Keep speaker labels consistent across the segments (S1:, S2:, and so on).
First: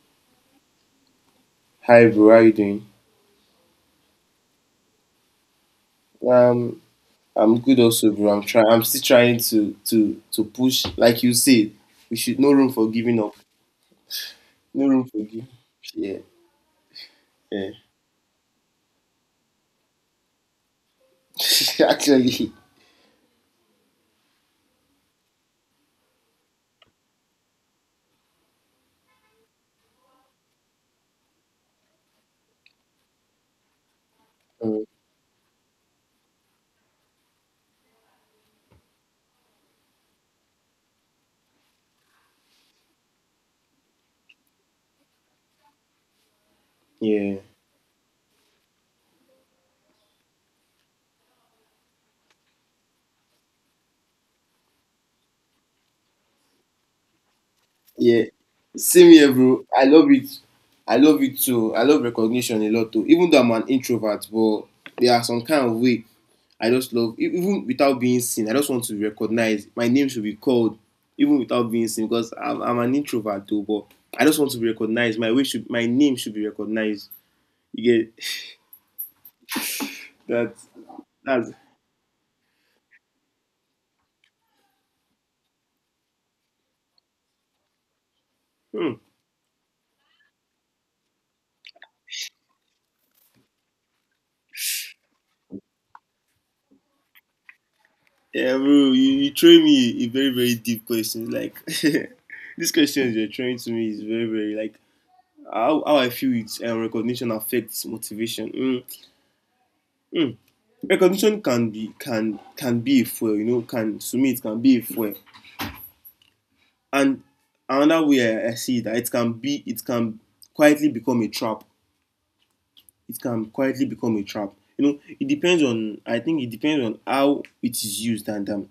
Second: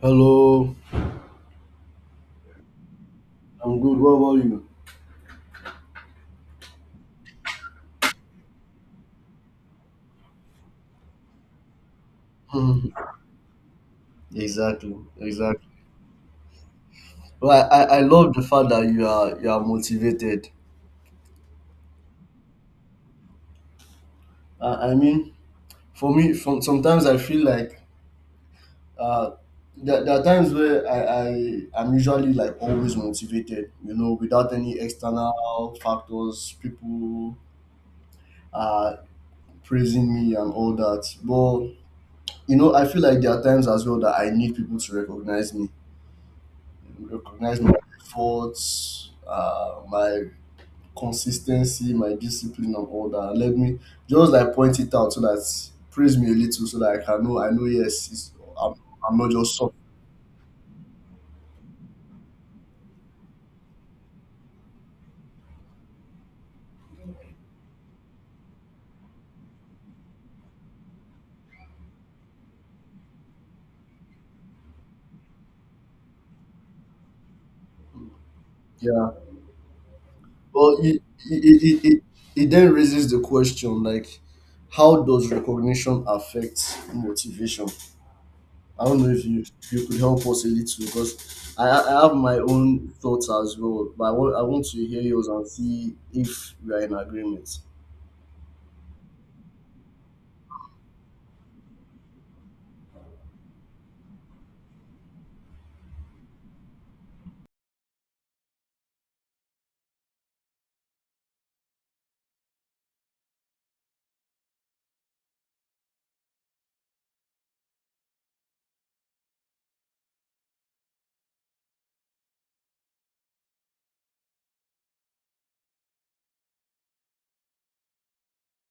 S1: Hello,
S2: Hi bro, how you doing?
S1: I'm good. What about
S2: Um, I'm good also, bro. I'm trying. I'm still trying to push. Like you said, we should no room for
S1: you?
S2: giving up. No
S1: Exactly,
S2: room for giving.
S1: exactly.
S2: Yeah,
S1: Well,
S2: yeah.
S1: I love the fact that you are motivated.
S2: Actually,
S1: Uh, I mean, for me, from sometimes I feel like uh, there are times where I am usually like always motivated. You know, without any
S2: um,
S1: external factors, people are praising me and all that. But you know, I feel like there are times as well that I need people to recognize me,
S2: yeah.
S1: recognize my efforts, my consistency, my discipline, and all that. And let me just like point it out so that praise me a little so that I can know. I know yes,
S2: Yeah.
S1: it's, I'm
S2: Same
S1: I'm not
S2: here,
S1: just
S2: bro.
S1: soft.
S2: I love it. I love it too. I love recognition a lot too. Even though I'm an introvert, but there are some kind of way I just love even without being seen. I just want to be recognized. My name should be called even without being seen because I'm an introvert too. But I just want to be recognized. My way should my name should be recognized. You get
S1: Yeah,
S2: that?
S1: but it
S2: That's
S1: it, it it it then raises the question like, how does recognition affect motivation? I
S2: hmm.
S1: don't know if you could help us a little because I have my own thoughts as well, but I want to hear yours and see if we are in agreement.
S2: Yeah, bro. You throw me a very very deep question. Like this question you're throwing to me is very very like how I feel it recognition affects motivation. Mm. Recognition can be can be a fuel, you know, can to me it can be a fuel. And another way I see that it can be it can quietly become a trap. It can quietly become a trap. You know, it depends on I think it depends on how it is used and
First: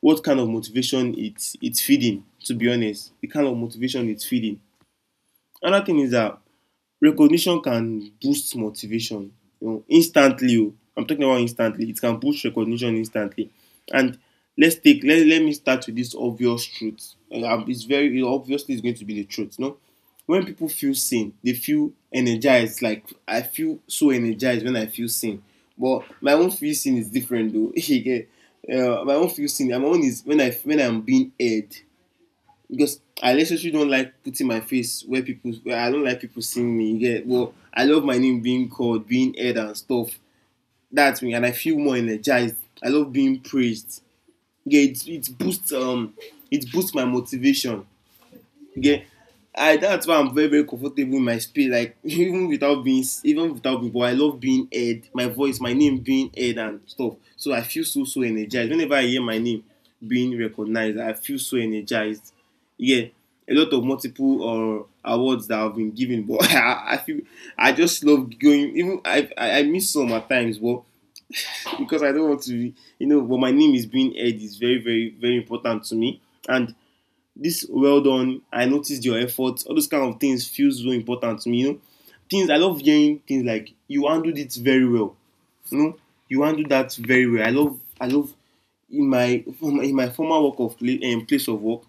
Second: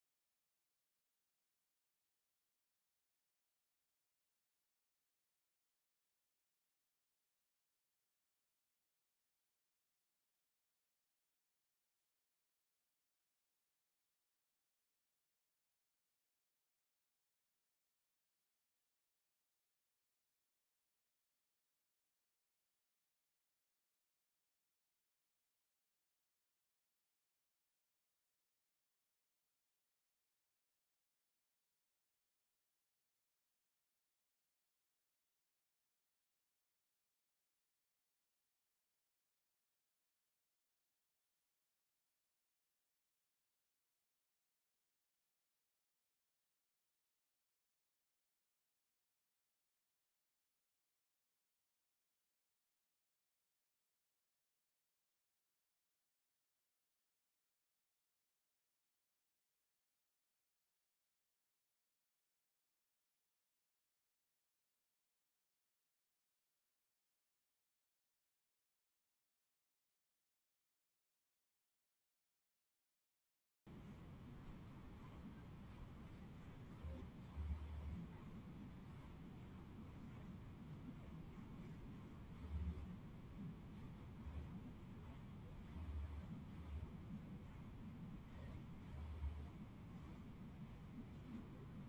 S2: what kind of motivation it's feeding, to be honest. The kind of motivation it's feeding. Another thing is that recognition can boost motivation, you know, instantly. Oh, I'm talking about instantly. It can boost recognition instantly. And let me start with this obvious truth. It's very it obviously it's going to be the truth. No, when people feel seen, they feel energized. Like I feel so energized when I feel seen. But my own feel seen is different though. You get? My own feel seen. My own is when I when I'm being heard because I literally don't like putting my face where people where I don't like people seeing me. You get well, I love my name being called, being heard and stuff. That's me, and I feel more energized. I love being praised. Yeah, it boosts it boosts my motivation. Yeah. I That's why I'm very very comfortable in my space. Like even without being even without people, I love being heard. My voice, my name being heard and stuff. So I feel so energized whenever I hear my name being recognized. I feel so energized. Yeah, a lot of multiple or awards that I've been given, but I feel I just love going. Even I miss some at times, but because I don't want to. But my name is being heard is very very very important to me, and this well done, I noticed your efforts. All those kind of things feel so important to me, you know, things I love hearing, things like you handled it very well, you know, you handled that very well. I love I love in my former work of place of work,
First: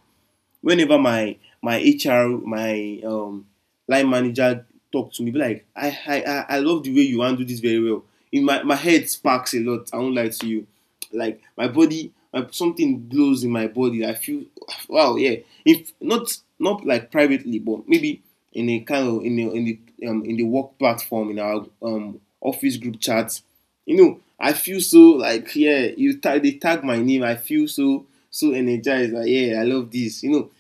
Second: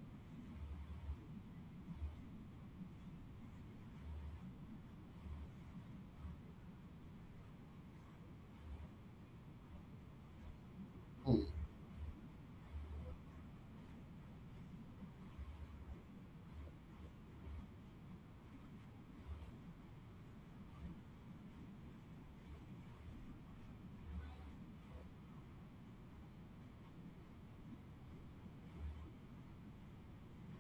S2: whenever my my HR, my line manager talk to me, be like, I love the way you handle this very well. In my my head sparks a lot. I won't lie to you. Like
S1: Mm,
S2: my body, my, something blows in my body. I feel wow, yeah. If not not like privately, but maybe in a kind of in the in the in the work platform in our office group chats, you know, I feel so like yeah. You tag they tag my name. I feel so energized. Like yeah, I love this. You know,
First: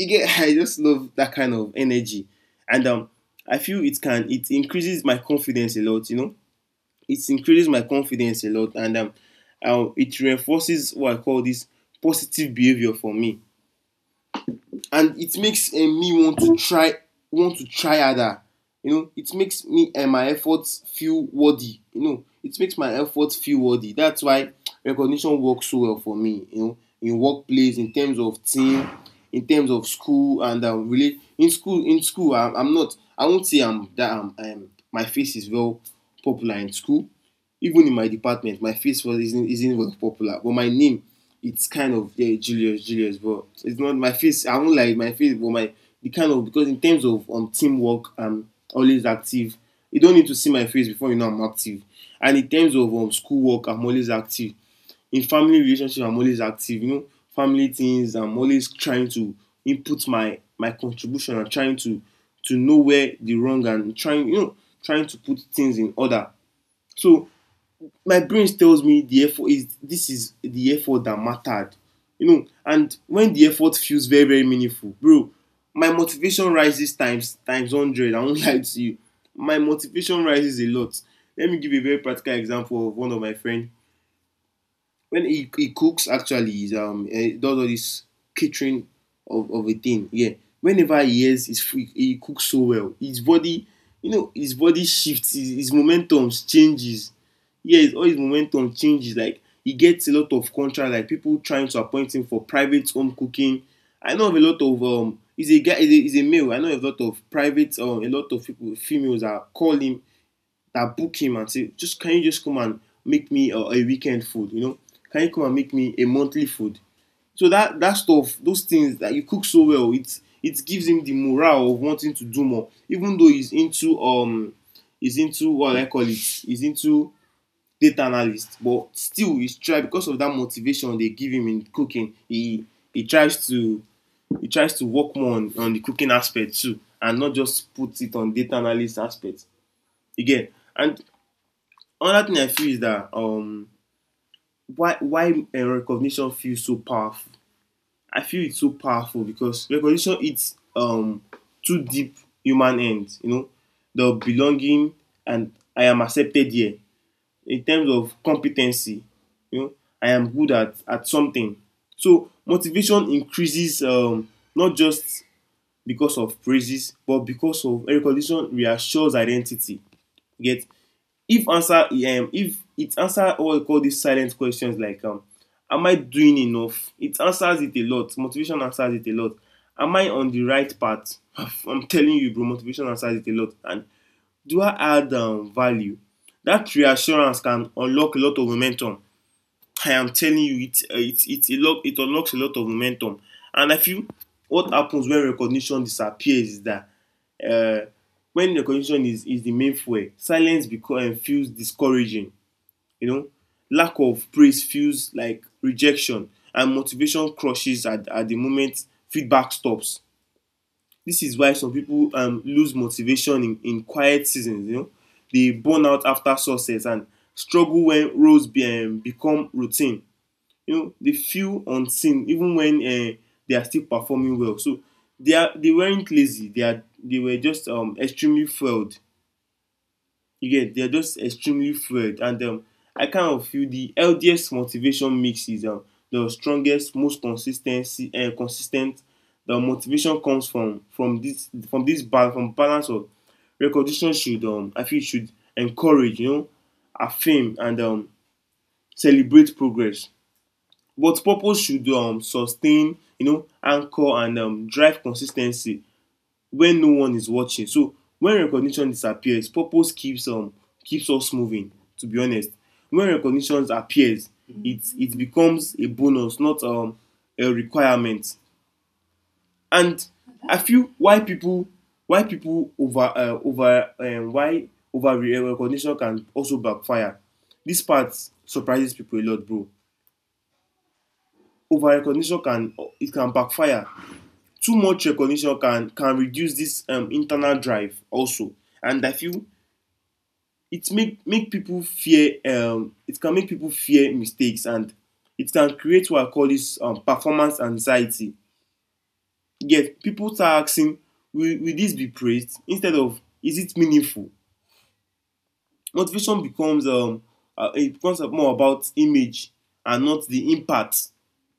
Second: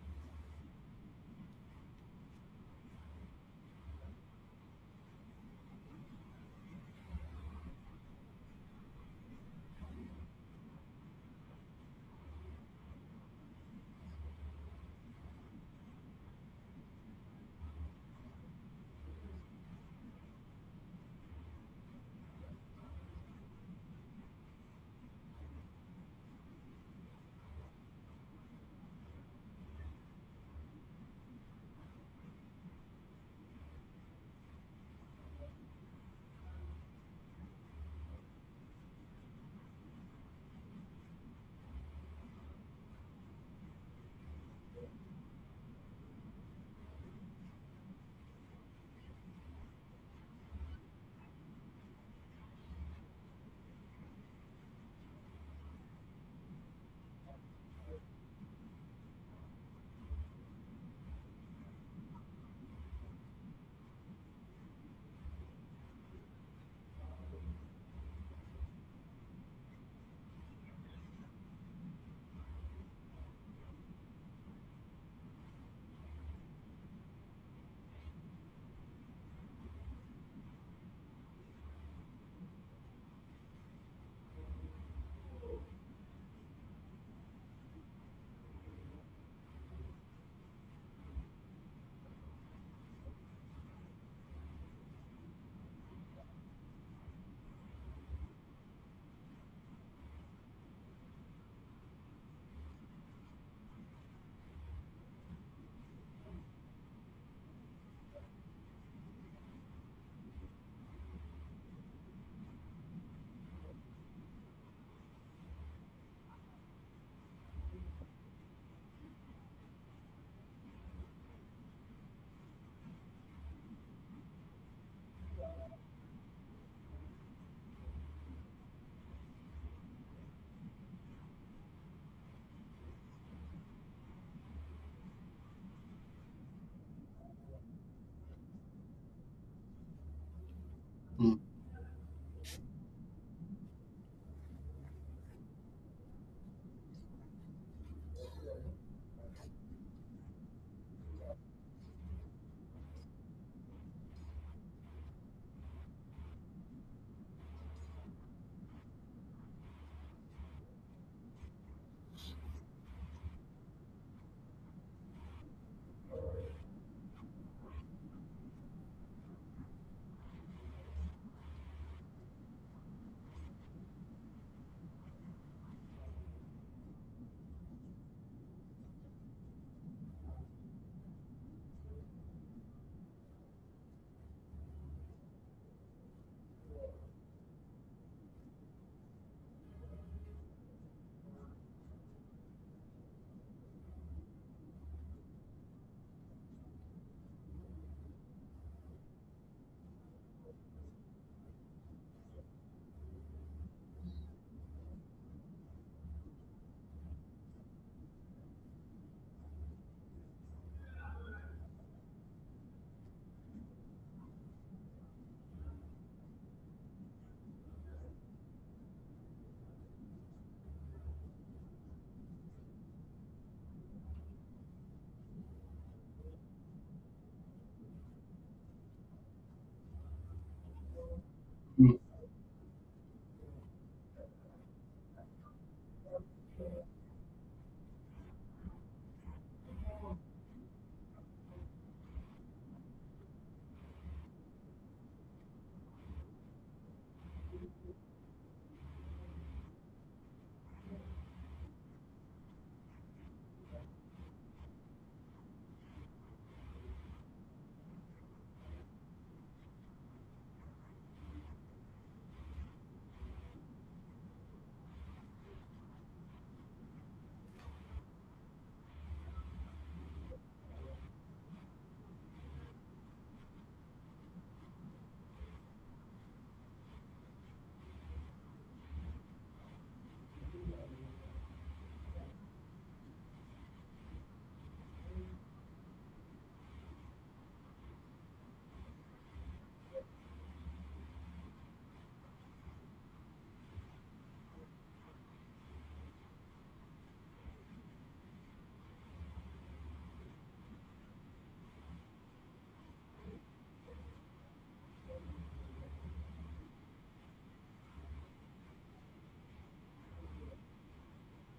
S2: again, I just love that kind of energy, and I feel it can it increases my confidence a lot. You know, it increases my confidence a lot, and it reinforces what I call this positive behavior for me. And it makes me want to try harder, you know, it makes me and my efforts feel worthy, you know, it makes my efforts feel worthy. That's why recognition works so well for me, you know, in workplace in terms of team, in terms of school and really in school I, I'm not I won't say I'm that I'm my face is well popular in school. Even in my department, my face was isn't very popular, but my name, it's kind of yeah, Julius, Julius, but it's not my face. I do not like my face, but my the kind of because in terms of teamwork, I'm always active. You don't need to see my face before you know I'm active. And in terms of schoolwork, I'm always active. In family relationship, I'm always active. You know, family things, I'm always trying to input my my contribution. I'm trying to know where the wrong and trying, you know, trying to put things in order. So my brain tells me the effort is this is the effort that mattered, you know, and when the effort feels very very meaningful, bro, my motivation rises times 100. I won't lie to you. My motivation rises a lot. Let me give you a very practical example of one of my friends. When he cooks actually he does all this catering of a thing, yeah. Whenever he's free, he cooks so well his body, you know, his body shifts his momentum changes, yeah, all his momentum changes. Like he gets a lot of contract, like people trying to appoint him for private home cooking. I know of a lot of he's a guy he's a male. I know a lot of private a lot of people, females are calling, that book him and say, just can you just come and make me a weekend food? You know, can you come and make me a monthly food? So that that stuff, those things that you cook so well, it gives him the morale of wanting to do more, even though he's into what I call it, he's into data analyst, but still he's try because of that motivation they give him in cooking. He tries to he tries to work more on the cooking aspect too, and not just put it on data analyst aspect again. And
S1: mm,
S2: another thing I feel is that why recognition feels so powerful. I feel it's so powerful because recognition hits two deep human ends. You know, the belonging and I am accepted here. In terms of competency, you know, I am good at something. So motivation increases not just because of praises, but because of recognition reassures identity. You get if answer if it answer what we call these silent questions like am I doing enough? It answers it a lot. Motivation answers it a lot. Am I on the right path? I'm telling you, bro, motivation answers it a lot. And do I add value? That reassurance can unlock a lot of momentum. I am telling you, it unlocks a lot of momentum. And I feel what happens when recognition disappears is that uh, when the condition is the main fuel silence because feels discouraging, you know, lack of praise feels like rejection and motivation crushes at the moment feedback stops. This is why some people lose motivation in quiet seasons, you know, they burn out after success and struggle when roles become routine, you know, they feel unseen even when they are still performing well. So they are they weren't lazy, they are they were just extremely fueled. Again, they are just extremely
S1: mm.
S2: fueled and I kind of feel the healthiest motivation mix is the strongest most consistency and consistent the motivation comes from this balance from balance of recognition. Should I feel it should encourage, you know, affirm and celebrate progress, but purpose should sustain, you know, anchor and drive consistency when no one is watching. So when recognition disappears, purpose keeps keeps us moving. To be honest, when recognition appears, it becomes a bonus, not a requirement. And I feel why people over over why over recognition can also backfire. This part surprises people a lot, bro. Over recognition can, it can backfire. Too much recognition can reduce this internal drive also. And I feel it make make people fear, it can make people fear mistakes, and it can create what I call this performance anxiety. Yet people start asking, will this be praised instead of is it meaningful? Motivation becomes it becomes more about image and not the impact.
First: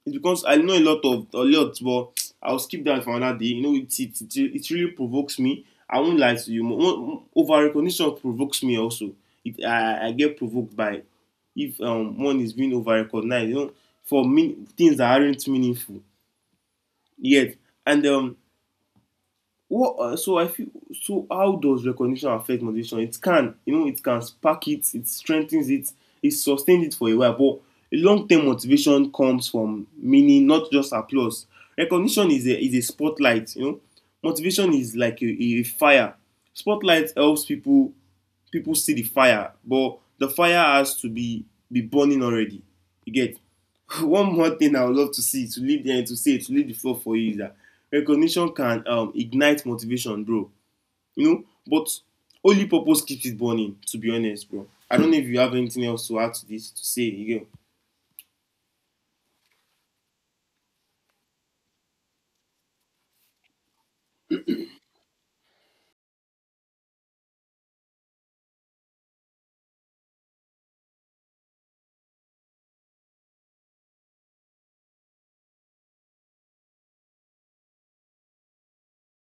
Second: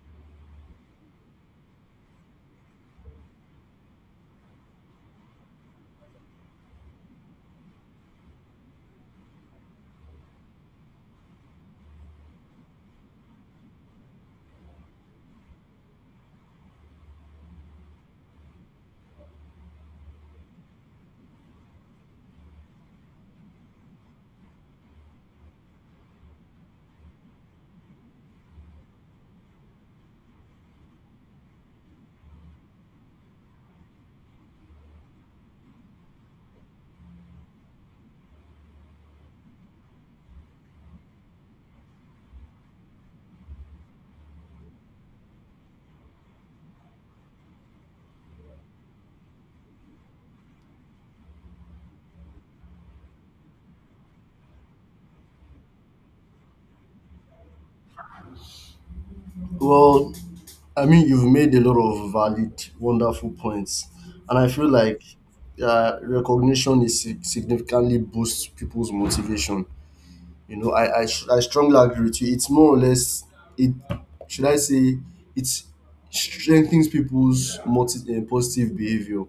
S2: It's because I know a lot of a lot, but I'll skip that for another day. You know, it really provokes me. I won't lie to you. Over recognition provokes me also. I get provoked by if one is being over recognized. You know, for me things that aren't meaningful yet, and What so I feel, so how does recognition affect motivation? It can, you know, it can spark it, it strengthens it, it sustains it for a while. But long term motivation comes from meaning, not just applause. Recognition is a spotlight, you know. Motivation is like a fire. Spotlight helps people, people see the fire, but the fire has to be burning already. You get? One more thing I would love to see to leave the to say, to leave the floor for you, is that recognition can, ignite motivation, bro. You know, but only purpose keeps it burning. To be honest, bro. I don't know if you have anything else to add to this, to say. You know?
S1: Well, I mean, you've made a lot of valid, wonderful points, and I feel like recognition is significantly boosts people's motivation. You know, I strongly agree with you. It's more or less it should I say it strengthens people's positive behavior,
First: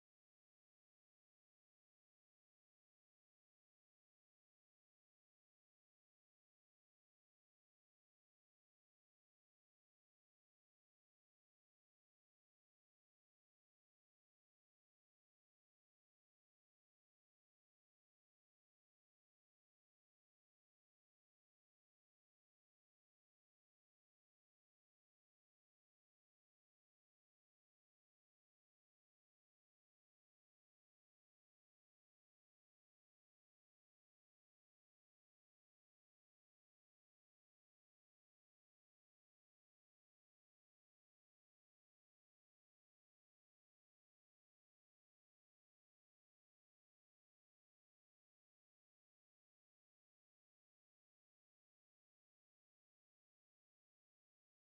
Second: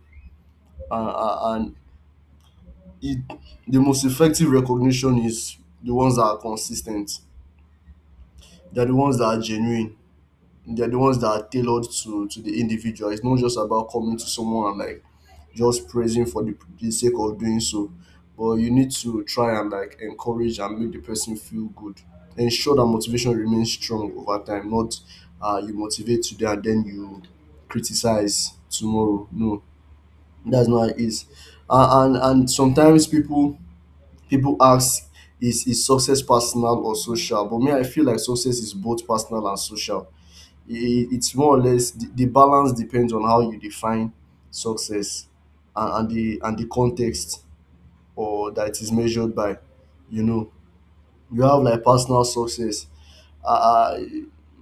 S1: and it the most effective recognition is the ones that are consistent. They're the ones that are genuine. They're the ones that are tailored to the individual. It's not just about coming to someone and like just praising for the sake of doing so. But you need to try and like encourage and make the person feel good. Ensure that motivation remains strong over time, not you motivate today and then you criticize tomorrow. No, that's not how it is. And and sometimes people ask is success personal or social? But me, I feel like success is both personal and social. It's more or less the balance depends on how you define success, and the context or that it is measured by. You know, you have like personal success. uh, uh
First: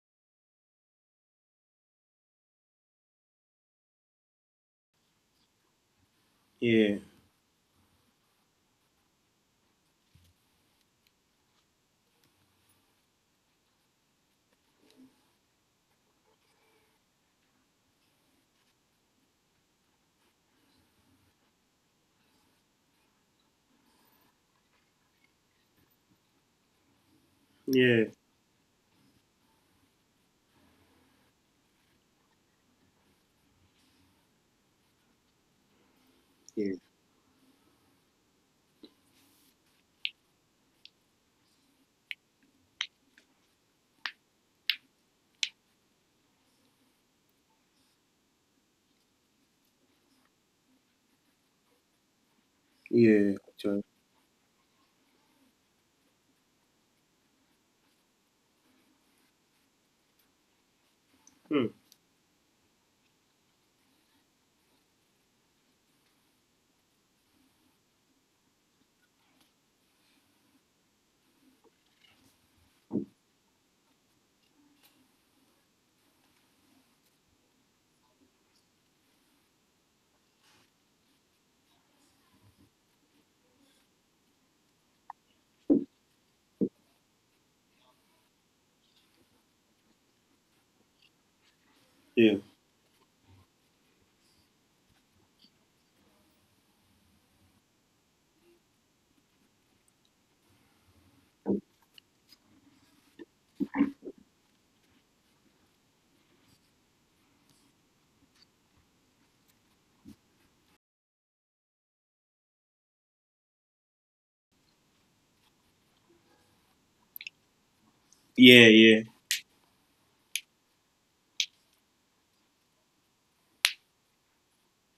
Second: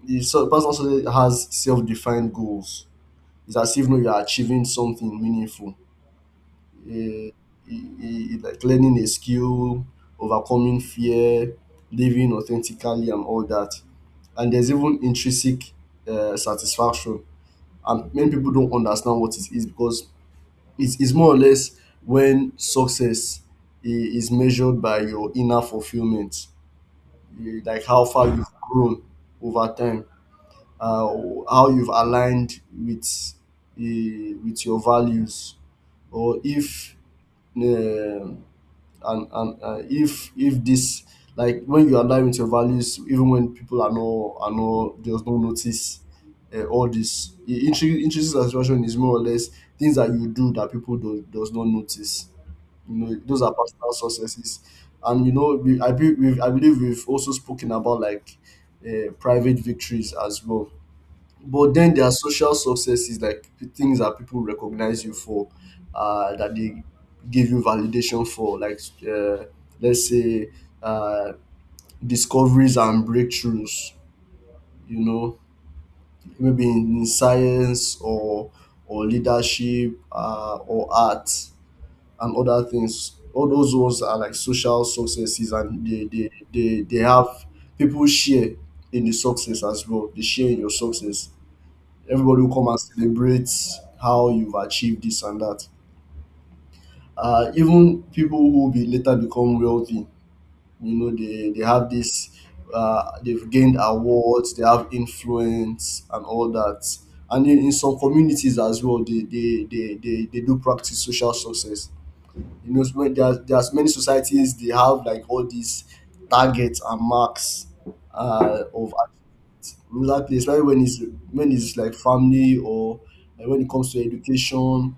S1: the so personal success has self-defined goals. It's as if no you're achieving something meaningful.
S2: Yeah,
S1: Eh, like learning a skill, overcoming fear, living authentically and all that. And there's even intrinsic satisfaction, and many people don't understand what it is because it's more or less when success is measured by your inner fulfillment, eh, like how
S2: yeah,
S1: far you've grown over time, uh, how you've aligned with your values. Or if um and and if this like when you align with your values even when people are not just don't notice all this intrinsic satisfaction is more or less things that you do that people do, does not notice. You know,
S2: yeah.
S1: those are
S2: Actually,
S1: personal successes. And you know we, I, be, we've, I believe we've also spoken about like private victories as well.
S2: hmm.
S1: But then there are social successes, like things that people recognize you for, that they give you validation for, like uh, let's say uh, discoveries and breakthroughs. You know, maybe in science or leadership or art and other things. All those ones are like social successes, and they have people share in the success as well. They share in your success.
S2: yeah,
S1: Everybody will come and celebrate how you've achieved this and that. Even people who be later become wealthy, you know, they have this, they've gained awards, they have influence and all that. And in some communities as well, they do practice social success. You know, when there's many societies, they have like all these targets and marks of
S2: yeah,
S1: exactly, especially when it's like family or like when it comes to education,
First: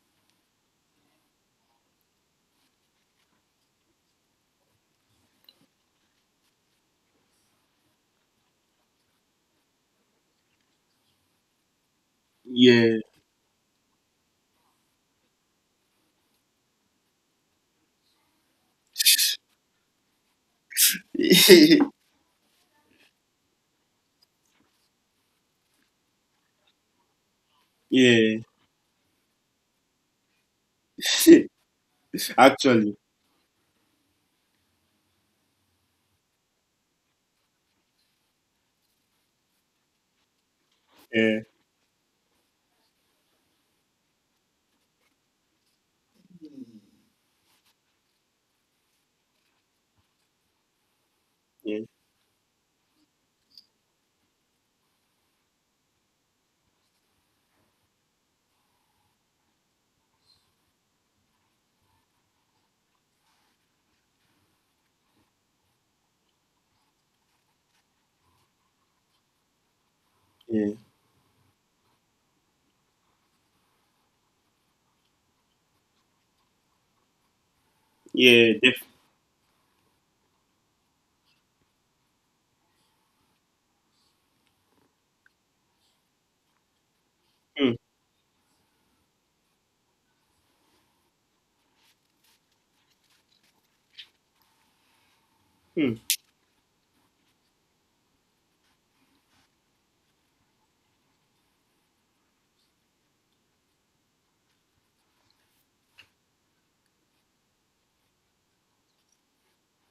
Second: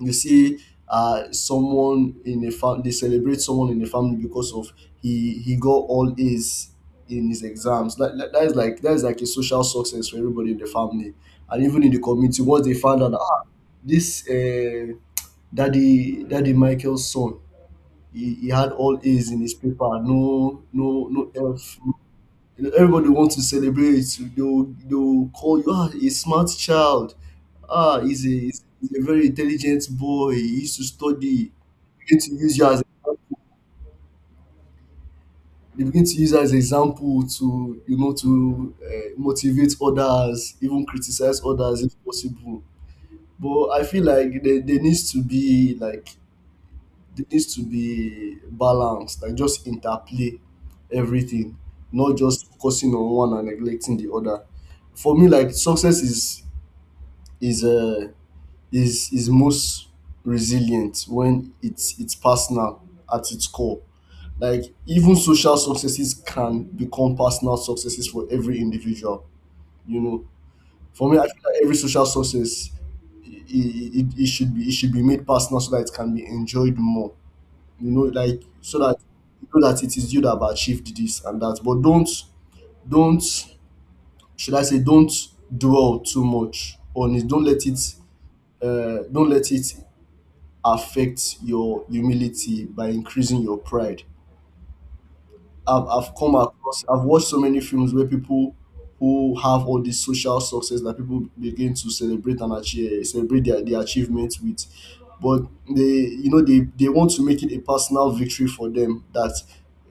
S1: you see someone in a family they celebrate someone in the family because of he got all A's in his exams. That is like that is like a social success for everybody in the family and even in the community. Once they found out ah, this daddy daddy Michael's son, he had all A's in his paper, no F. You know, everybody wants to celebrate. They'll call you ah a smart child. Ah,
S2: yeah, yeah, yeah.
S1: he's a very intelligent boy. He used to study. They begin to use you as
S2: Actually,
S1: they begin to use you as example to you know to motivate others, even criticize
S2: yeah,
S1: others if possible. But I feel like there needs to be like there needs to be balance, like just interplay everything,
S2: yeah,
S1: not just focusing on one and neglecting the other. For me, like success is is uh, is most resilient when it's personal at its core. Like even social successes can become personal successes for every individual. You know,
S2: yeah,
S1: for me, I feel like every social success it should be it should be made personal so that it can be enjoyed more. You know like
S2: yeah.
S1: so
S2: Def-
S1: that you know that it is you that have achieved this and that, but don't should I say don't dwell too much on it. Don't let
S2: hmm.
S1: it don't let it affect your humility by increasing your pride.
S2: Hmm.
S1: I've come across I've watched so many films where people who have all this social success that people begin to celebrate and achieve, celebrate their achievements with, but they you know they want to make it a personal victory for them that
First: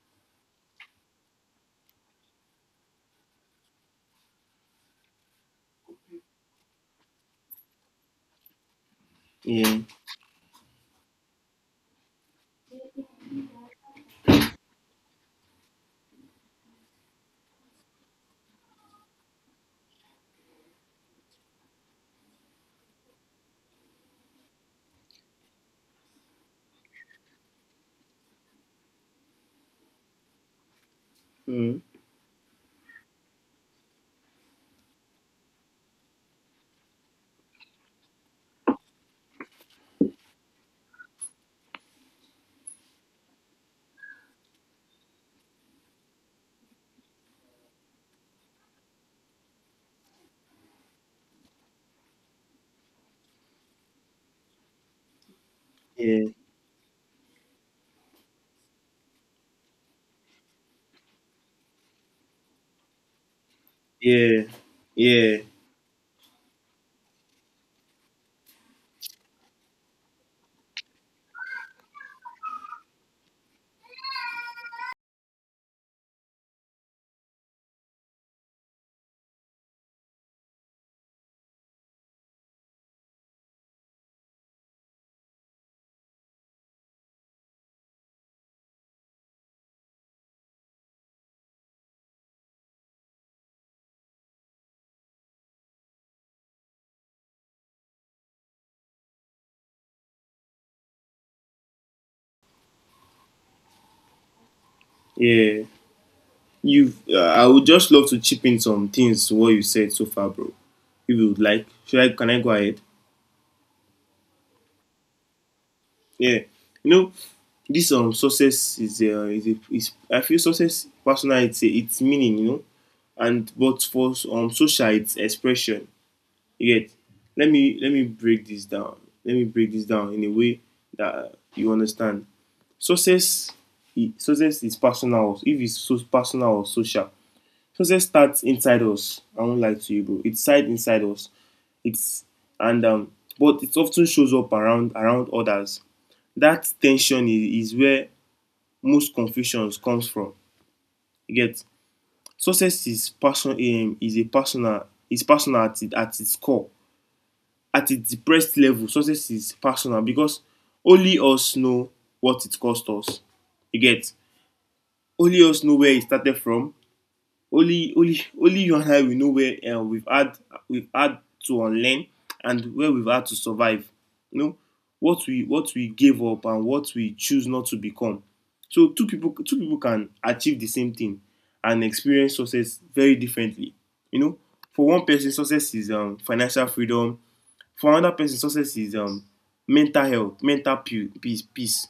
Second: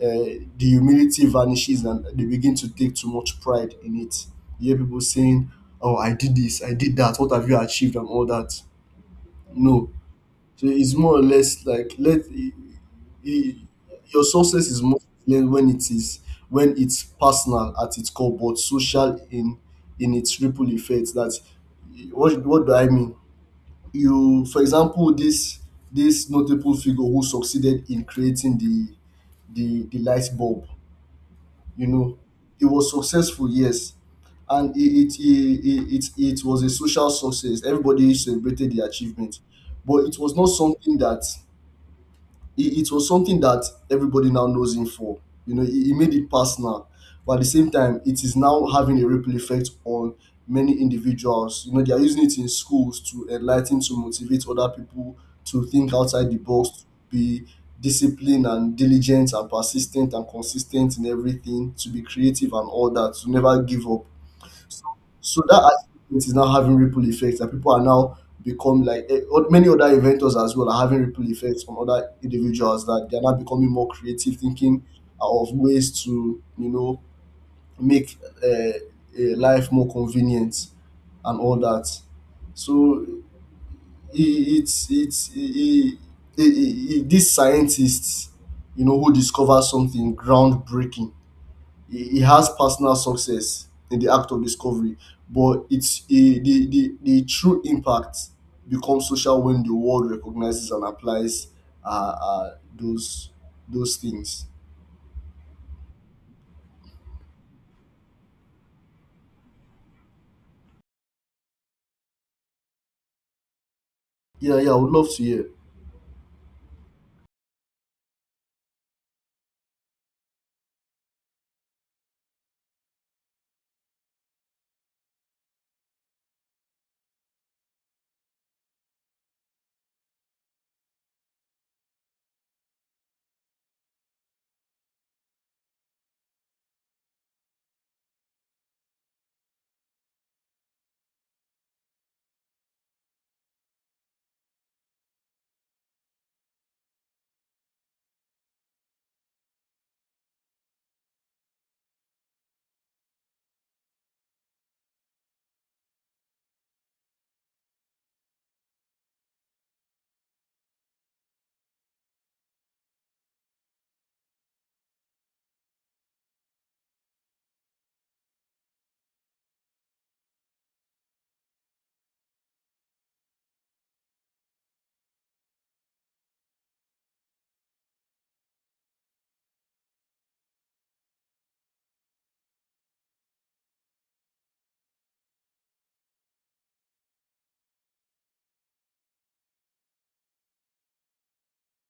S1: the humility vanishes and they begin to take too much pride in it. You hear people saying oh I did this I did that what have you achieved and all that.
S2: Yeah,
S1: No, so it's more or less like i- your success is more clear when it is when it's personal at its core, but social in its ripple effect. That what do I mean? You, for example, this notable figure who succeeded in creating the the light bulb.
S2: hmm.
S1: You know, it was successful, yes, and it was a social success. Everybody celebrated the achievement, but it was not something that it was something that everybody now knows him for. You know, he made it personal. But at the same time, it is now having a ripple effect on many individuals. You know, they are using it in schools to enlighten, to motivate other people to think
S2: Yeah,
S1: outside the box, to be disciplined and diligent and persistent and consistent in everything, to be creative and all that, to never give up.
S2: yeah,
S1: So
S2: yeah,
S1: that aspect is now having ripple effects that people are now become like many other inventors as well are having ripple effects from other individuals that they're now becoming more creative, thinking of ways to you know make uh, life more convenient and all that. So it's these scientists, you know, who discover something groundbreaking, he has personal success in the act of discovery, but it's a, the true impact becomes social when the world recognizes and applies uh, uh those those things.
S2: yeah. You've, I would just love to chip in some things to what you said so far, bro. If you would like, should I? Can I go ahead?
S1: Yeah, yeah, I would love to hear.
S2: Yeah, you know, this success is, I feel success personal, it's it's meaning, you know, and but for social it's expression. You get? Let me break this down. Let me break this down in a way that you understand. Success, success is personal. If it's so personal or social, success starts inside us. I won't lie to you, bro. It's side inside us. It's and but it often shows up around around others. That tension is where most confusions comes from. You get? Success is person is a personal is personal at, it, at its core. At its depressed level, success is personal because only us know what it cost us. You get? Only us know where it started from. Only you and I will know where we've had, we've had to unlearn, and where we've had to survive. You know, what we gave up and what we choose not to become. So two people can achieve the same thing and experience success very differently. You know, for one person success is, financial freedom. For another person success is, mental health, mental peace, peace.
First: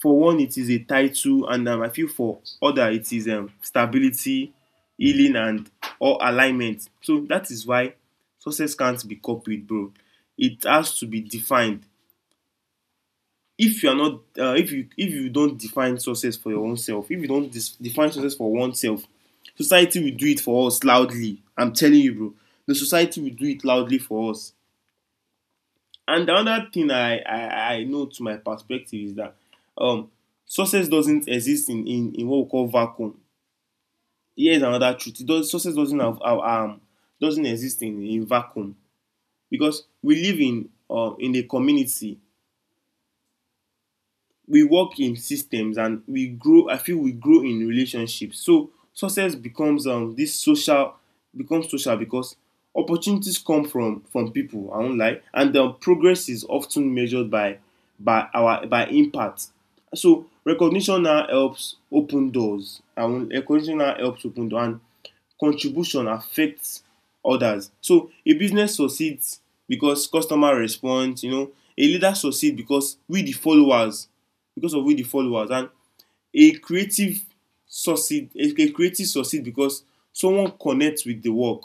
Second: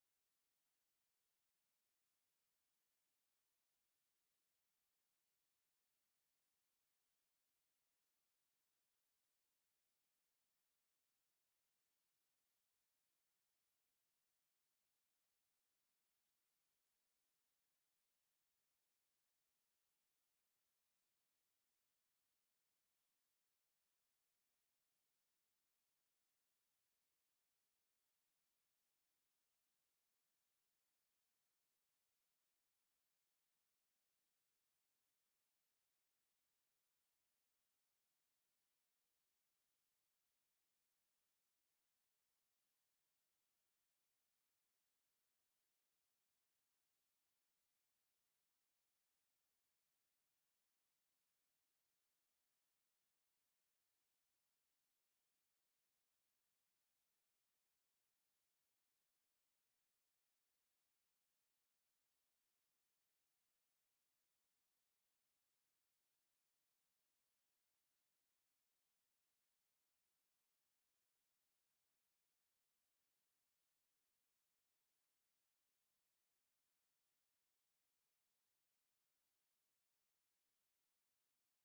S2: For one it is a title, and I feel for other it is, stability, healing, and or alignment. So that is why success can't be copied, bro. It has to be defined. If you are not, if you, if you don't define success for your own self, if you don't dis- define success for oneself, society will do it for us loudly. I'm telling you, bro. The society will do it loudly for us. And the other thing I know to my perspective is that, um, success doesn't exist in, in what we call vacuum. Here's another truth. It does, success doesn't doesn't exist in vacuum, because we live in, in a community, we work in systems, and we grow. I feel we grow in relationships, so success becomes, this social, becomes social because opportunities come from people. I won't lie. And progress is often measured by our by impact. So recognition now helps open doors. I won't Recognition now helps open doors, and contribution affects others. So a business succeeds because customer responds, you know. A leader succeeds because we the followers, because of who the followers, and a creative a creative succeed because someone connect with the work.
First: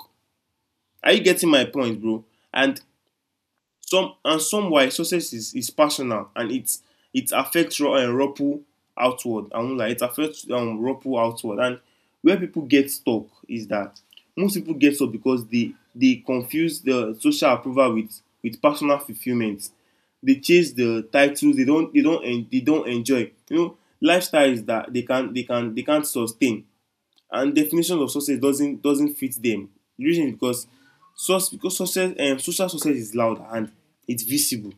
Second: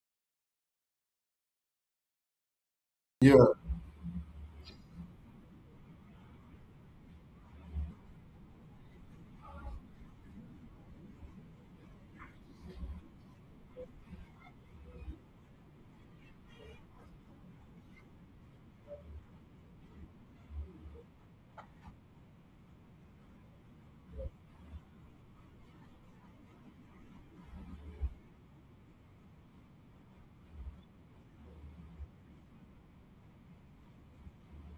S2: Are you getting my point, bro? And
S1: Yeah,
S2: some and some, why success is personal and it's, it affects ripple outward. And like it affects, ripple outward. And where people get stuck is that most people get stuck because they confuse the social approval with personal fulfillment. They chase the titles they don't enjoy. You know, lifestyles that they can't sustain, and definition of success doesn't fit them. The reason is because sus because success, social success is loud, and it's visible.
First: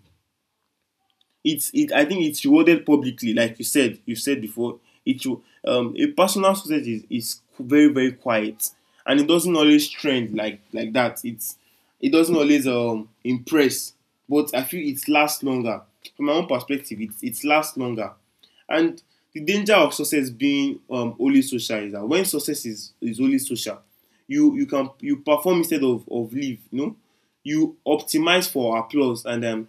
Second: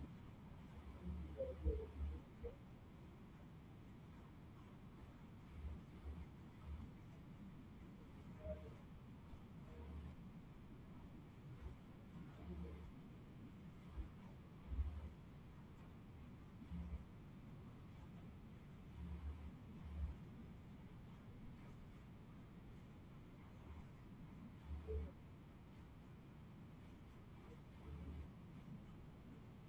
S2: It's, it, I think it's rewarded publicly, like you said, before. It, a personal success is very very quiet, and it doesn't always trend like that. It's, it doesn't always impress, but I feel it lasts longer. From my own perspective, it lasts longer. And the danger of success being, only social is that when success is only social, you can, you perform instead of live, you know. You optimize for applause and,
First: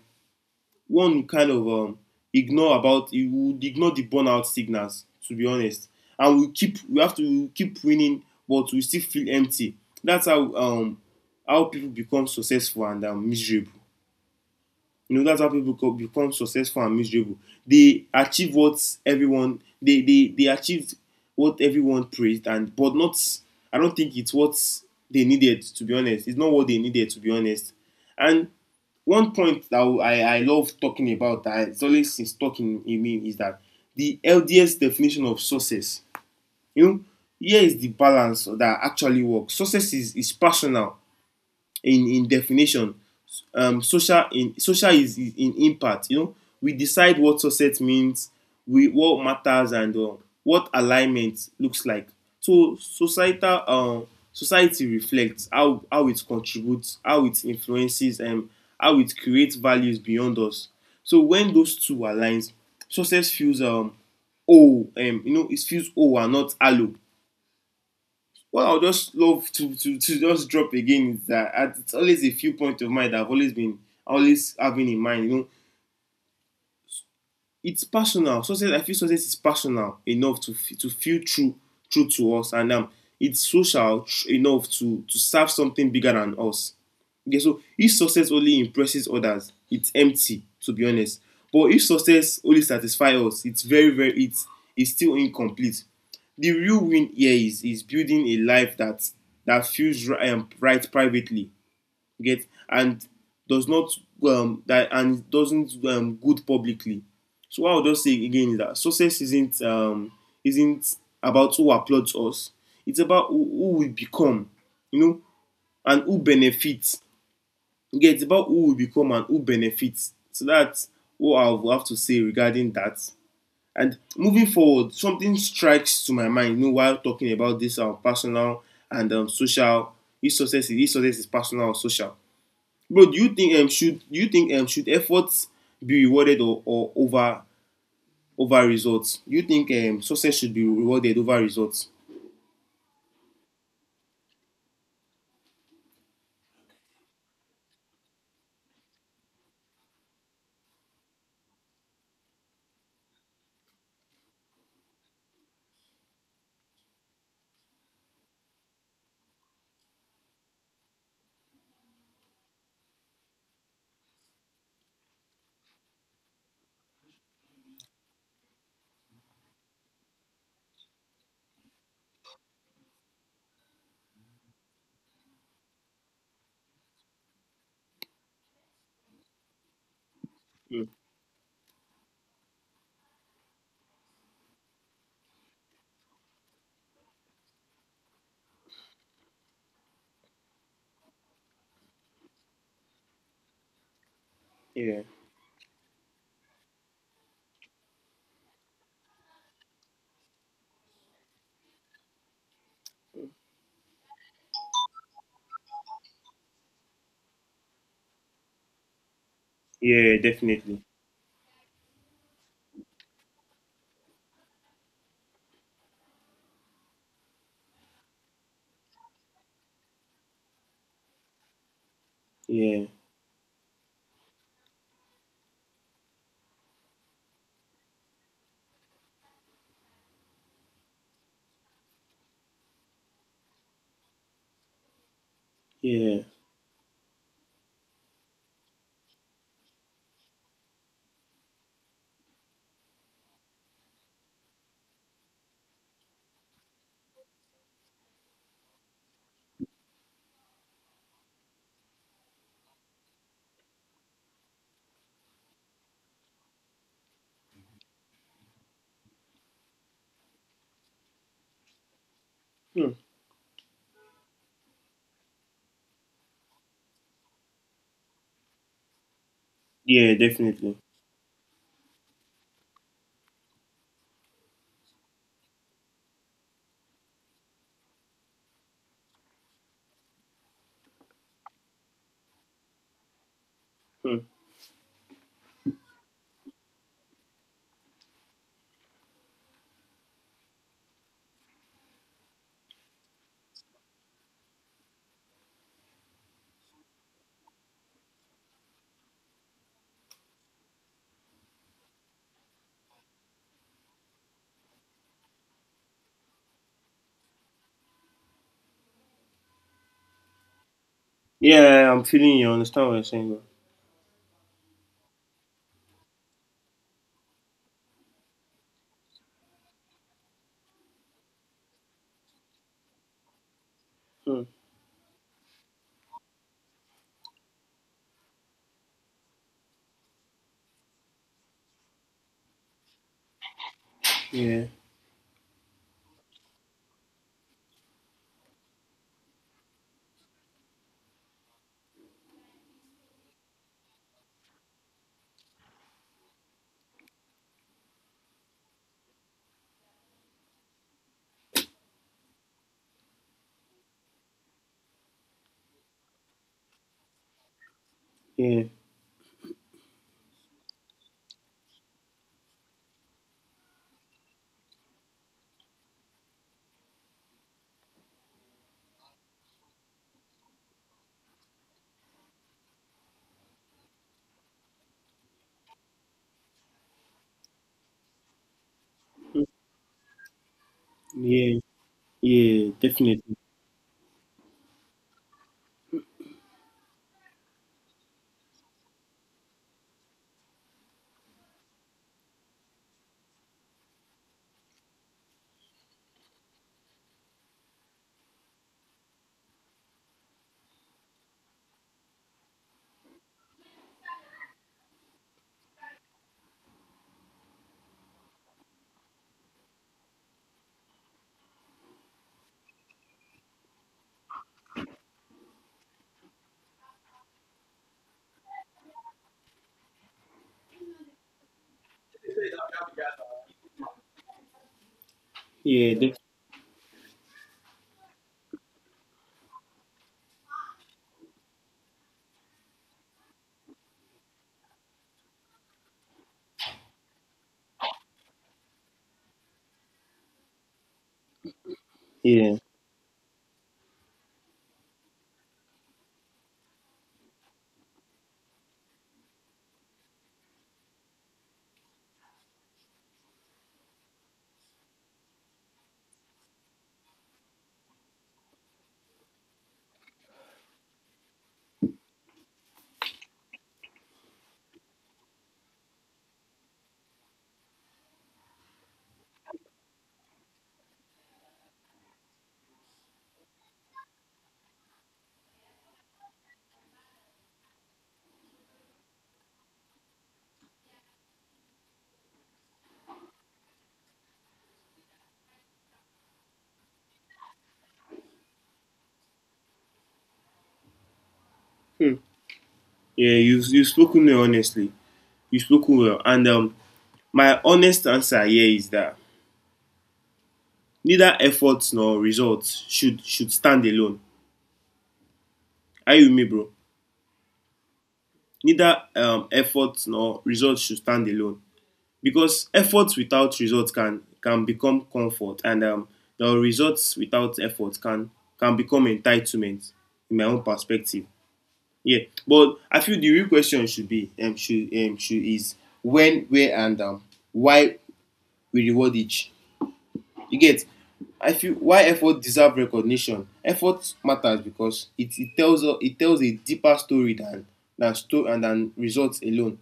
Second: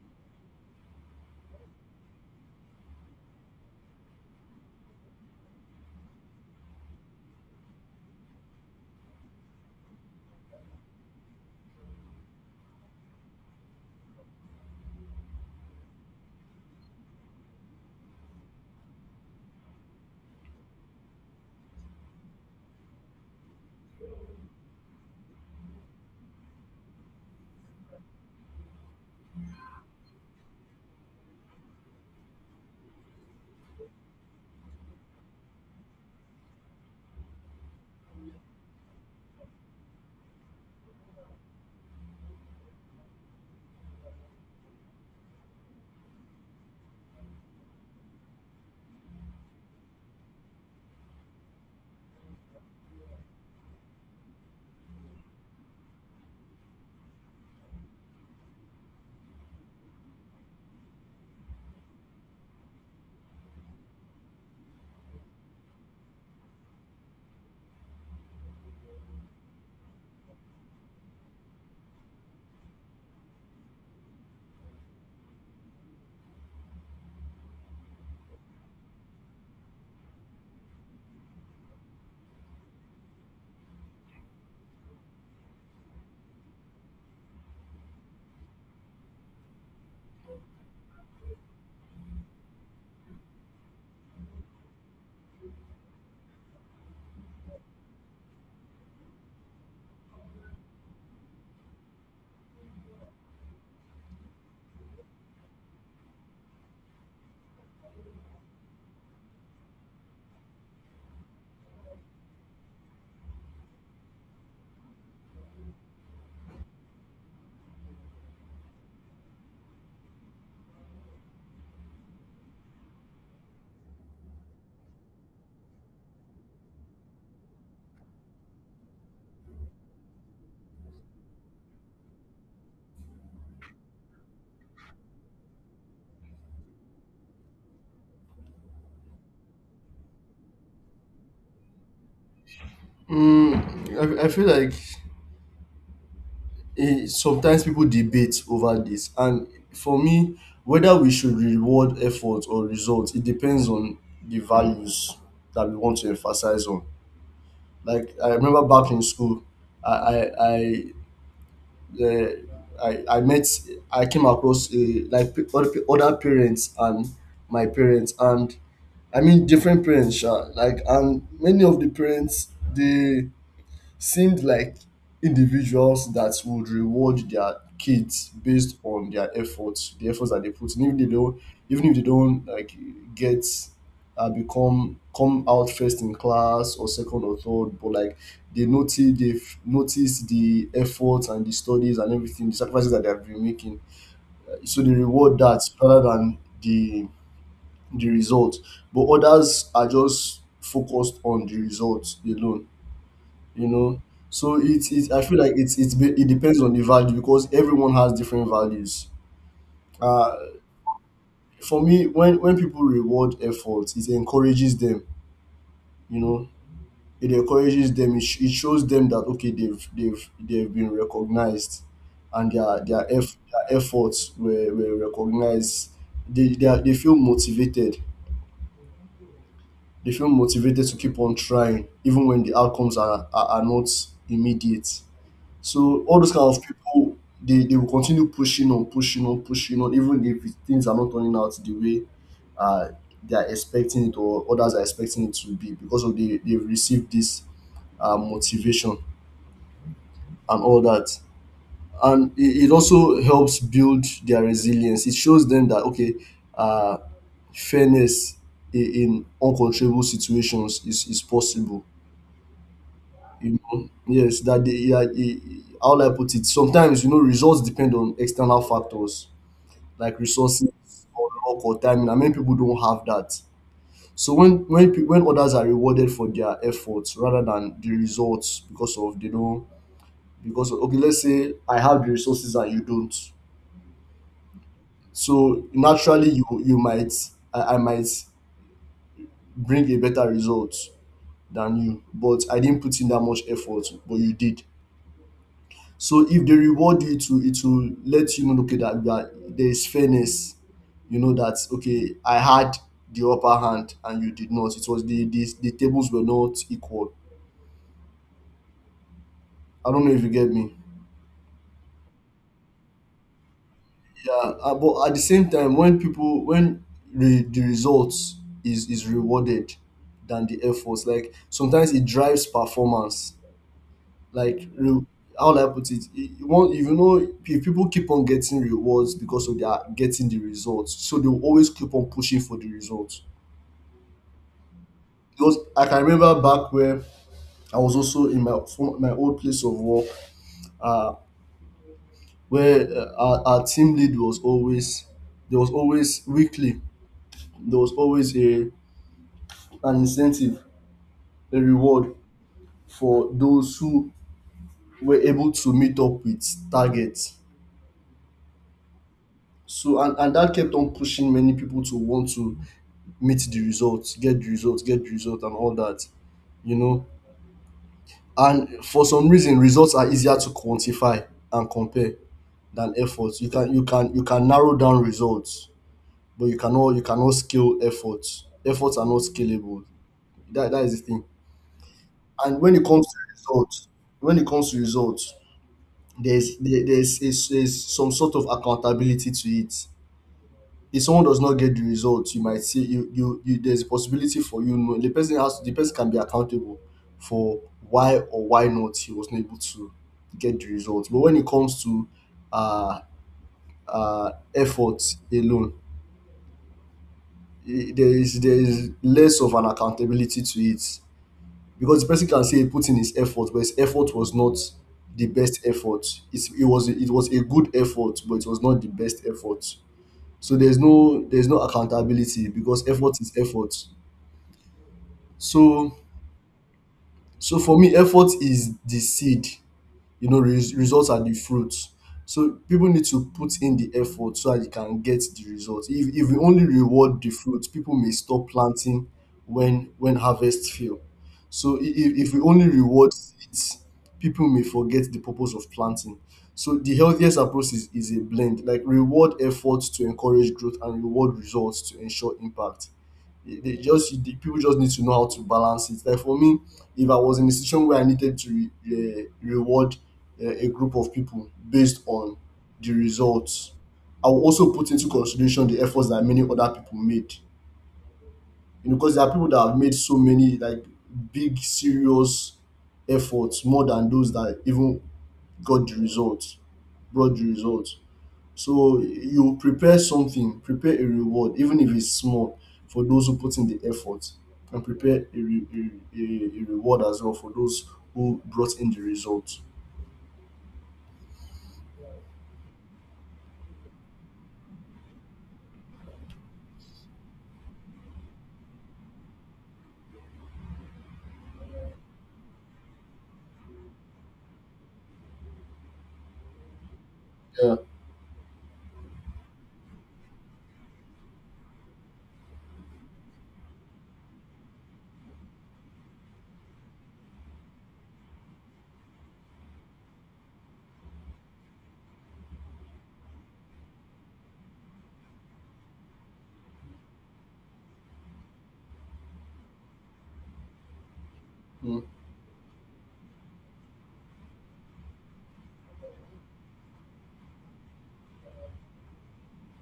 S2: one kind of ignore about he would ignore the burnout signals, to be honest. And we keep, we have to keep winning, but we still feel empty. That's how, people become successful and, miserable. You know, that's how people become successful and miserable. They achieve what everyone they achieved, what everyone praised, and but not, I don't think it's what they needed, to be honest. It's not what they needed, to be honest. And one point that I love talking about, that it's always is talking in me, is that the LDS definition of success, you know, here is the balance that actually works. Success is personal in definition, social in, social is in impact. You know, we decide what success means, we what matters, and, what alignment looks like. So societal, society reflects how, it contributes, how it influences, and, how it creates values beyond us. So when those two aligns, success feels, oh you know, it feels oh and not hollow. What I would just love to, to just drop again is that it's always a few points of mine that I've always having in mind. You know, it's personal. Success, I feel success is personal enough to feel true, to us, and it's social enough to serve something bigger than us. Okay, so if success only impresses others, it's empty, to be honest. But if success only satisfies us, it's very, very, it's still incomplete. The real win here is building a life that, feels right, right privately, get, and does not, that and doesn't good publicly. So what I'll just say again is that success isn't, isn't about who applauds us. It's about who we become, you know, and who benefits. Yeah, it's about who we become and who benefits. So that's what I will have to say regarding that. And moving forward, something strikes to my mind. You know, while talking about this, personal and, social, this success is, this success is personal or social. Bro, do you think, should do you think, should efforts be rewarded or, over results? Do you think, success should be rewarded over results?
S1: I feel like eh, sometimes people debate over this, and for me whether we should reward effort or results it depends on the values that we want to emphasize on. Like I remember back in school, I I I, uh, I met I came across like other parents and my parents, and I mean different parents, sha. Like and many of the parents they seemed like individuals that would reward their kids based on their efforts, the efforts that they put in,
S2: Mm,
S1: even if they don't, even if they don't like get become come out first in class or second or third, but like they notice they've noticed the efforts and the studies and everything, the sacrifices that they have been making. So they
S2: yeah.
S1: reward that rather than the result. But others are just focused on the results alone you know so it's I feel like it depends on the value because everyone has different values.
S2: Yeah,
S1: uh
S2: definitely.
S1: for me, when people reward effort, it encourages them you know it encourages them. It shows them that okay, they've been recognized, and their
S2: Yeah.
S1: their, eff- their efforts were recognized. They feel motivated. They feel motivated to keep on trying even when the outcomes are not immediate. So all
S2: Yeah.
S1: those kind of people, they will continue pushing on, pushing on, pushing on, even if things are not turning out the way uh, they are expecting it or others are expecting it to be, because of the they've received this motivation and all that. And it also helps build their resilience. It shows them that okay, uh, fairness in uncontrollable situations is possible.
S2: Hmm.
S1: You know, yes, that they, yeah, eh, how will I put it? Sometimes, you know, results depend on external factors
S2: Yeah,
S1: like resources
S2: definitely.
S1: or luck or timing, and many people don't have that. So when when others are rewarded for their efforts rather than the results, because of because of, okay, let's say I have the resources and you don't,
S2: Hmm.
S1: so naturally you might I might bring a better result than you, but I didn't put in that much effort, but you did. So if they reward you, it will let you know, okay, that you are there is fairness. You know that okay, I had the upper hand and you did not. It was the tables were not equal. I don't know if you get me.
S2: Yeah, I'm feeling you. I understand what you're saying.
S1: Yeah, but at the same time, when people when the results is rewarded than the efforts, like sometimes it drives performance.
S2: Bro. Hmm.
S1: Like how will I put it? You won't if you know If people keep on getting rewards because of their getting the results, so they will always keep on pushing for the results.
S2: Yeah,
S1: Because I can remember back where I was also in my from my old place of work, uh, where our team lead was always there was always weekly there was always a an incentive, a reward for those who were able to meet up with targets.
S2: yeah,
S1: So and that kept on pushing many people to want to meet the results, get the results, get the result and all that you know and for some reason, results are easier to quantify and compare than efforts. You can narrow down results, but you cannot scale efforts. Efforts are not scalable. That is the thing.
S2: yeah,
S1: And
S2: yeah,
S1: when it comes to
S2: definitely.
S1: results, when it comes to results, there's there, there's, is there's some sort of accountability to it. If someone does not get the result, you might see you there's a possibility for you know the person has the person can be accountable for why or why not he was not able to get the result. But when it comes to uh effort alone, there is less of an accountability to it, because the person can say he put in his effort but his effort was not the best effort. It was a good effort but it was not the best effort. So there's no accountability because effort is effort.
S2: Yeah,
S1: So
S2: def-
S1: so for me, effort is the seed. You know, results are the fruit. So people need to put in the effort so that you can get the results. If we only reward the fruit, people may stop planting when harvest fail. So if we
S2: yeah,
S1: only reward seeds, people may forget the purpose of planting. So the healthiest approach is a blend, like reward efforts to encourage growth and reward results to ensure impact. The people just need to know how to balance it. Like for me, if I was in a situation where I needed to reward a group of people based on the results, I will also put into consideration the efforts that many other people made. You know, because there are people that have made so many like big, serious efforts more than those that even got the results, brought the results. So you prepare something, prepare a reward, even if it's small, for those who put in the effort, and prepare a, re- a reward as well for those who brought in the result.
S2: hmm. Yeah. You've spoken well, honestly. You've spoken well, and, my honest answer here is that neither effort nor results should stand alone. Are you with me, bro?
S1: Yeah,
S2: Neither, effort nor results should stand alone, because efforts without results can, become comfort, and, the results without effort can, become entitlement, in my own perspective. Yeah, but I feel the real question should be, should is when, where, and, why we reward each. You get? I feel
S1: mm.
S2: why effort deserve recognition, effort matters because it tells us, it tells a deeper story than story and than results alone.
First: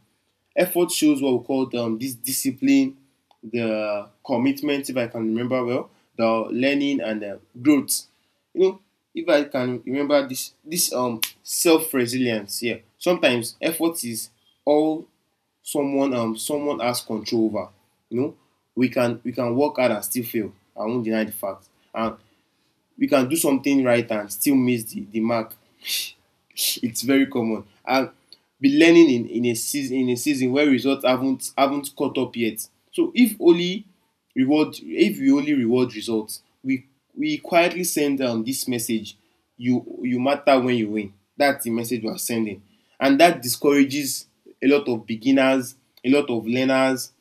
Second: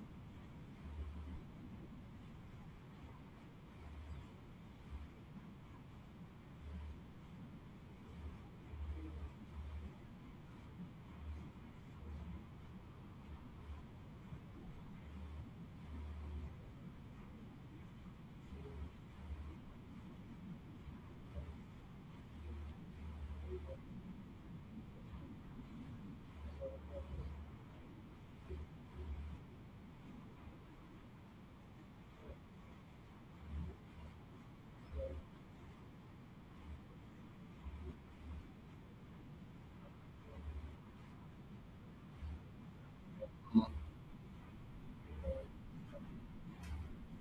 S2: Effort shows what we call, this discipline, the commitment, if I can remember well, the learning and the growth. You know, if I can remember this, this self-resilience. Yeah, sometimes effort is all someone, someone has control over. You know, we can, we can work hard and still fail. I won't deny the fact. And we can do something right and still miss the mark. It's very common, and be learning in a season where results haven't caught up yet. So if we only reward results, we quietly send down this message: you matter when you win. That's the message we are sending, and that discourages a lot of beginners, a lot of learners,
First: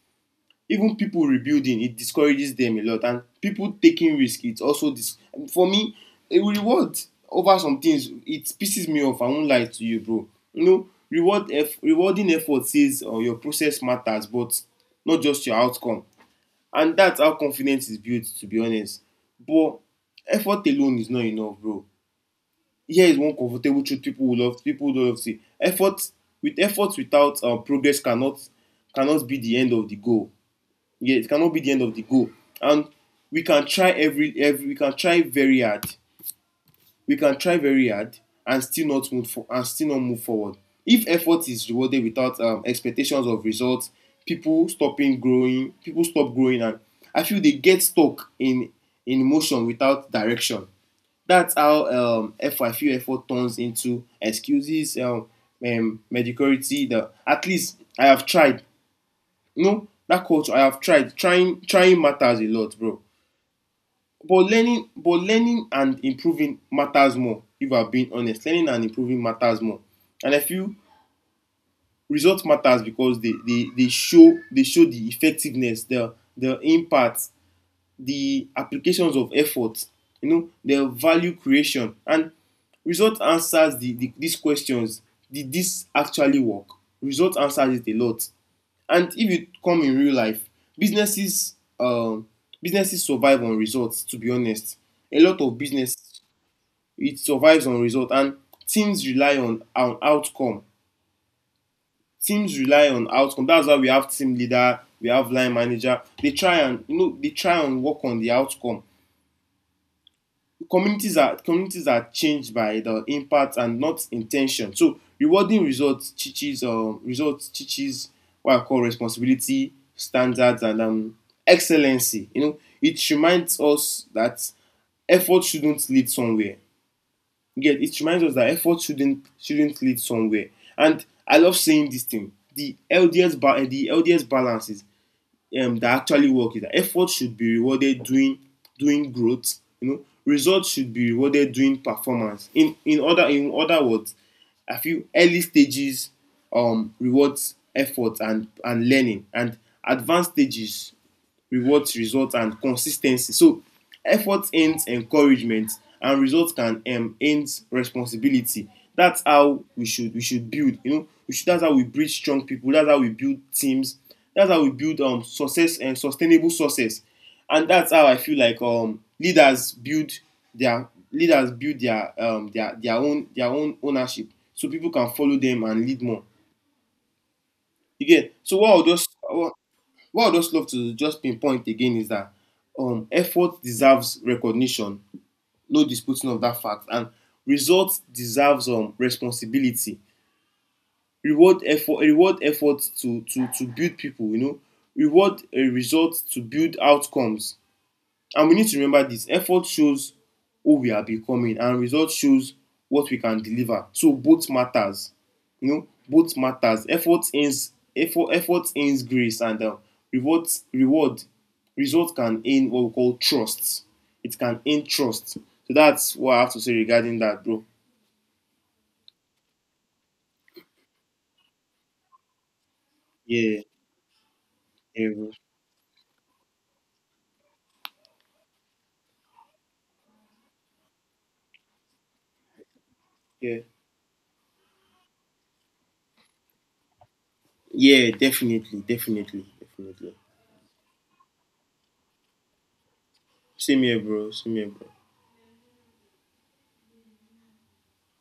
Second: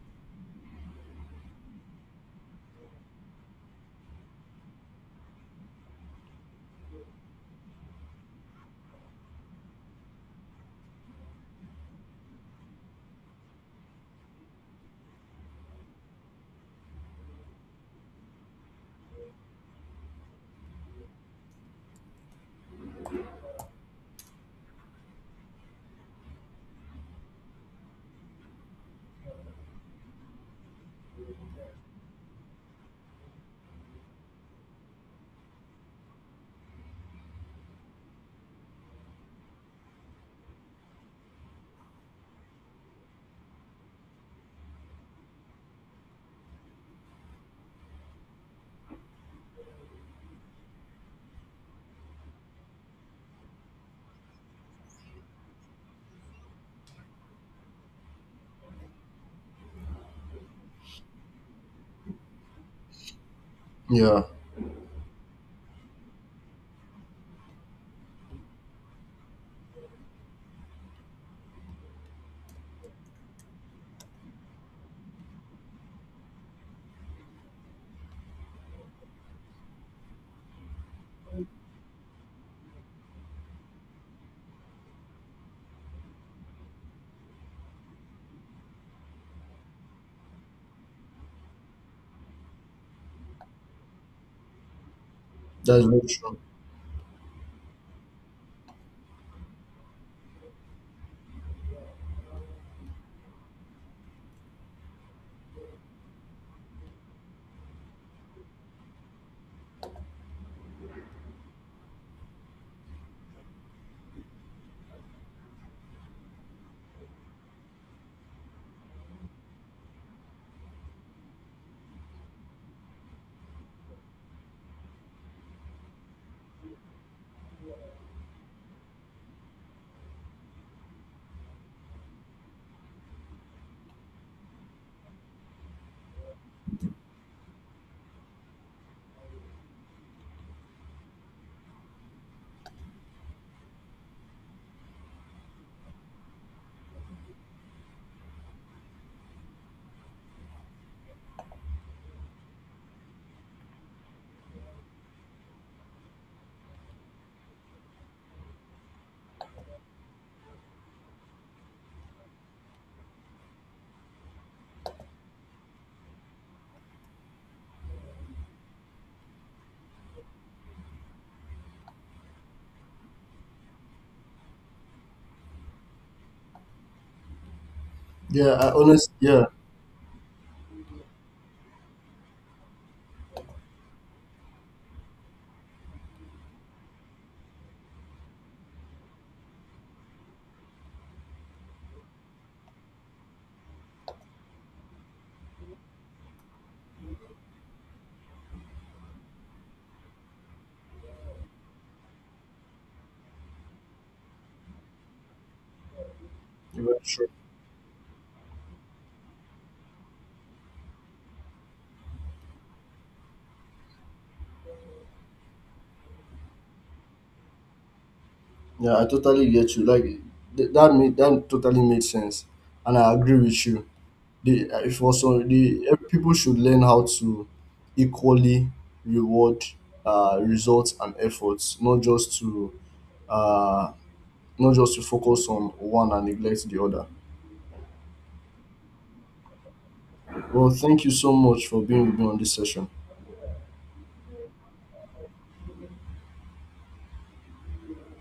S2: even people rebuilding. It discourages them a lot. And people taking risk, it's also dis- for me, a reward over some things, it pisses me off, I won't lie to you, bro. Rewarding effort says, your process matters but not just your outcome, and that's how confidence is built, to be honest. But effort alone is not enough, bro. Here is one comfortable truth people will love, people don't love to say: effort without progress cannot be the end of the goal. Yeah, it cannot be the end of the goal. And we can try very hard. We can try very hard and still not and still not move forward. If effort is rewarded without expectations of results, people stop growing, and I feel they get stuck in motion without direction. That's how I feel effort turns into excuses, mediocrity. The at least I have tried. No, that culture I have tried. Trying matters a lot, bro.
S1: Yeah,
S2: But learning and improving matters more. If I'm being honest, learning and improving matters more. And I feel results matters because they show the effectiveness, the impact, the applications of effort, you know, the value creation. And result answers these questions: did this actually work? Result answers it a lot. And if you come in real life, businesses, businesses survive on results, to be honest. A lot of
S1: that's
S2: business,
S1: very true.
S2: it survives on result. And teams rely on outcome, teams rely on outcome. That's why we have team leader, we have line manager. They try and, you know, they try and work on the outcome. Communities are changed by the impact and not intention. So rewarding results teaches, what I call responsibility, standards, and excellency. You know, it reminds us that effort shouldn't lead somewhere. Yet it reminds us that effort shouldn't lead somewhere. And I love saying this thing. The LDS balance is, that actually work is, that effort should be rewarded doing doing growth, you know, results should be rewarded doing performance. In other words, I feel early stages rewards effort and learning, and advanced stages rewards results and consistency. So effort ends encouragement, and results can end responsibility. That's how we should build. You know, we should, that's how we breed strong people. That's how we build teams. That's how we build success and sustainable success. And that's how I feel like leaders build their own ownership, so people can follow them and lead more. Again,
S1: Yeah,
S2: so
S1: I
S2: what I'll just
S1: honestly, yeah,
S2: what I'd just love to just pinpoint again is that, effort deserves recognition, no disputing of that fact, and results deserves responsibility. Reward effort to build people. You know, reward a result to build outcomes. And we need to remember this: effort shows who we are becoming, and result shows what we can deliver. So both matters. You know, both
S1: you're
S2: matters.
S1: very
S2: Effort
S1: true.
S2: earns effort, effort earns grace, and reward result can earn what we call trust. It can earn trust. So that's what I have to say regarding that, bro.
S1: Yeah, I totally get you. Like that made that totally made sense, and I agree
S2: Yeah,
S1: with you. The if
S2: yeah, bro.
S1: also the people should learn how to equally reward results and efforts, not just to
S2: Yeah,
S1: uh, not just to focus on one and neglect the other.
S2: yeah, definitely, definitely, definitely.
S1: Well, thank you so much for being with me on this session.
S2: Same here, bro. Same here, bro.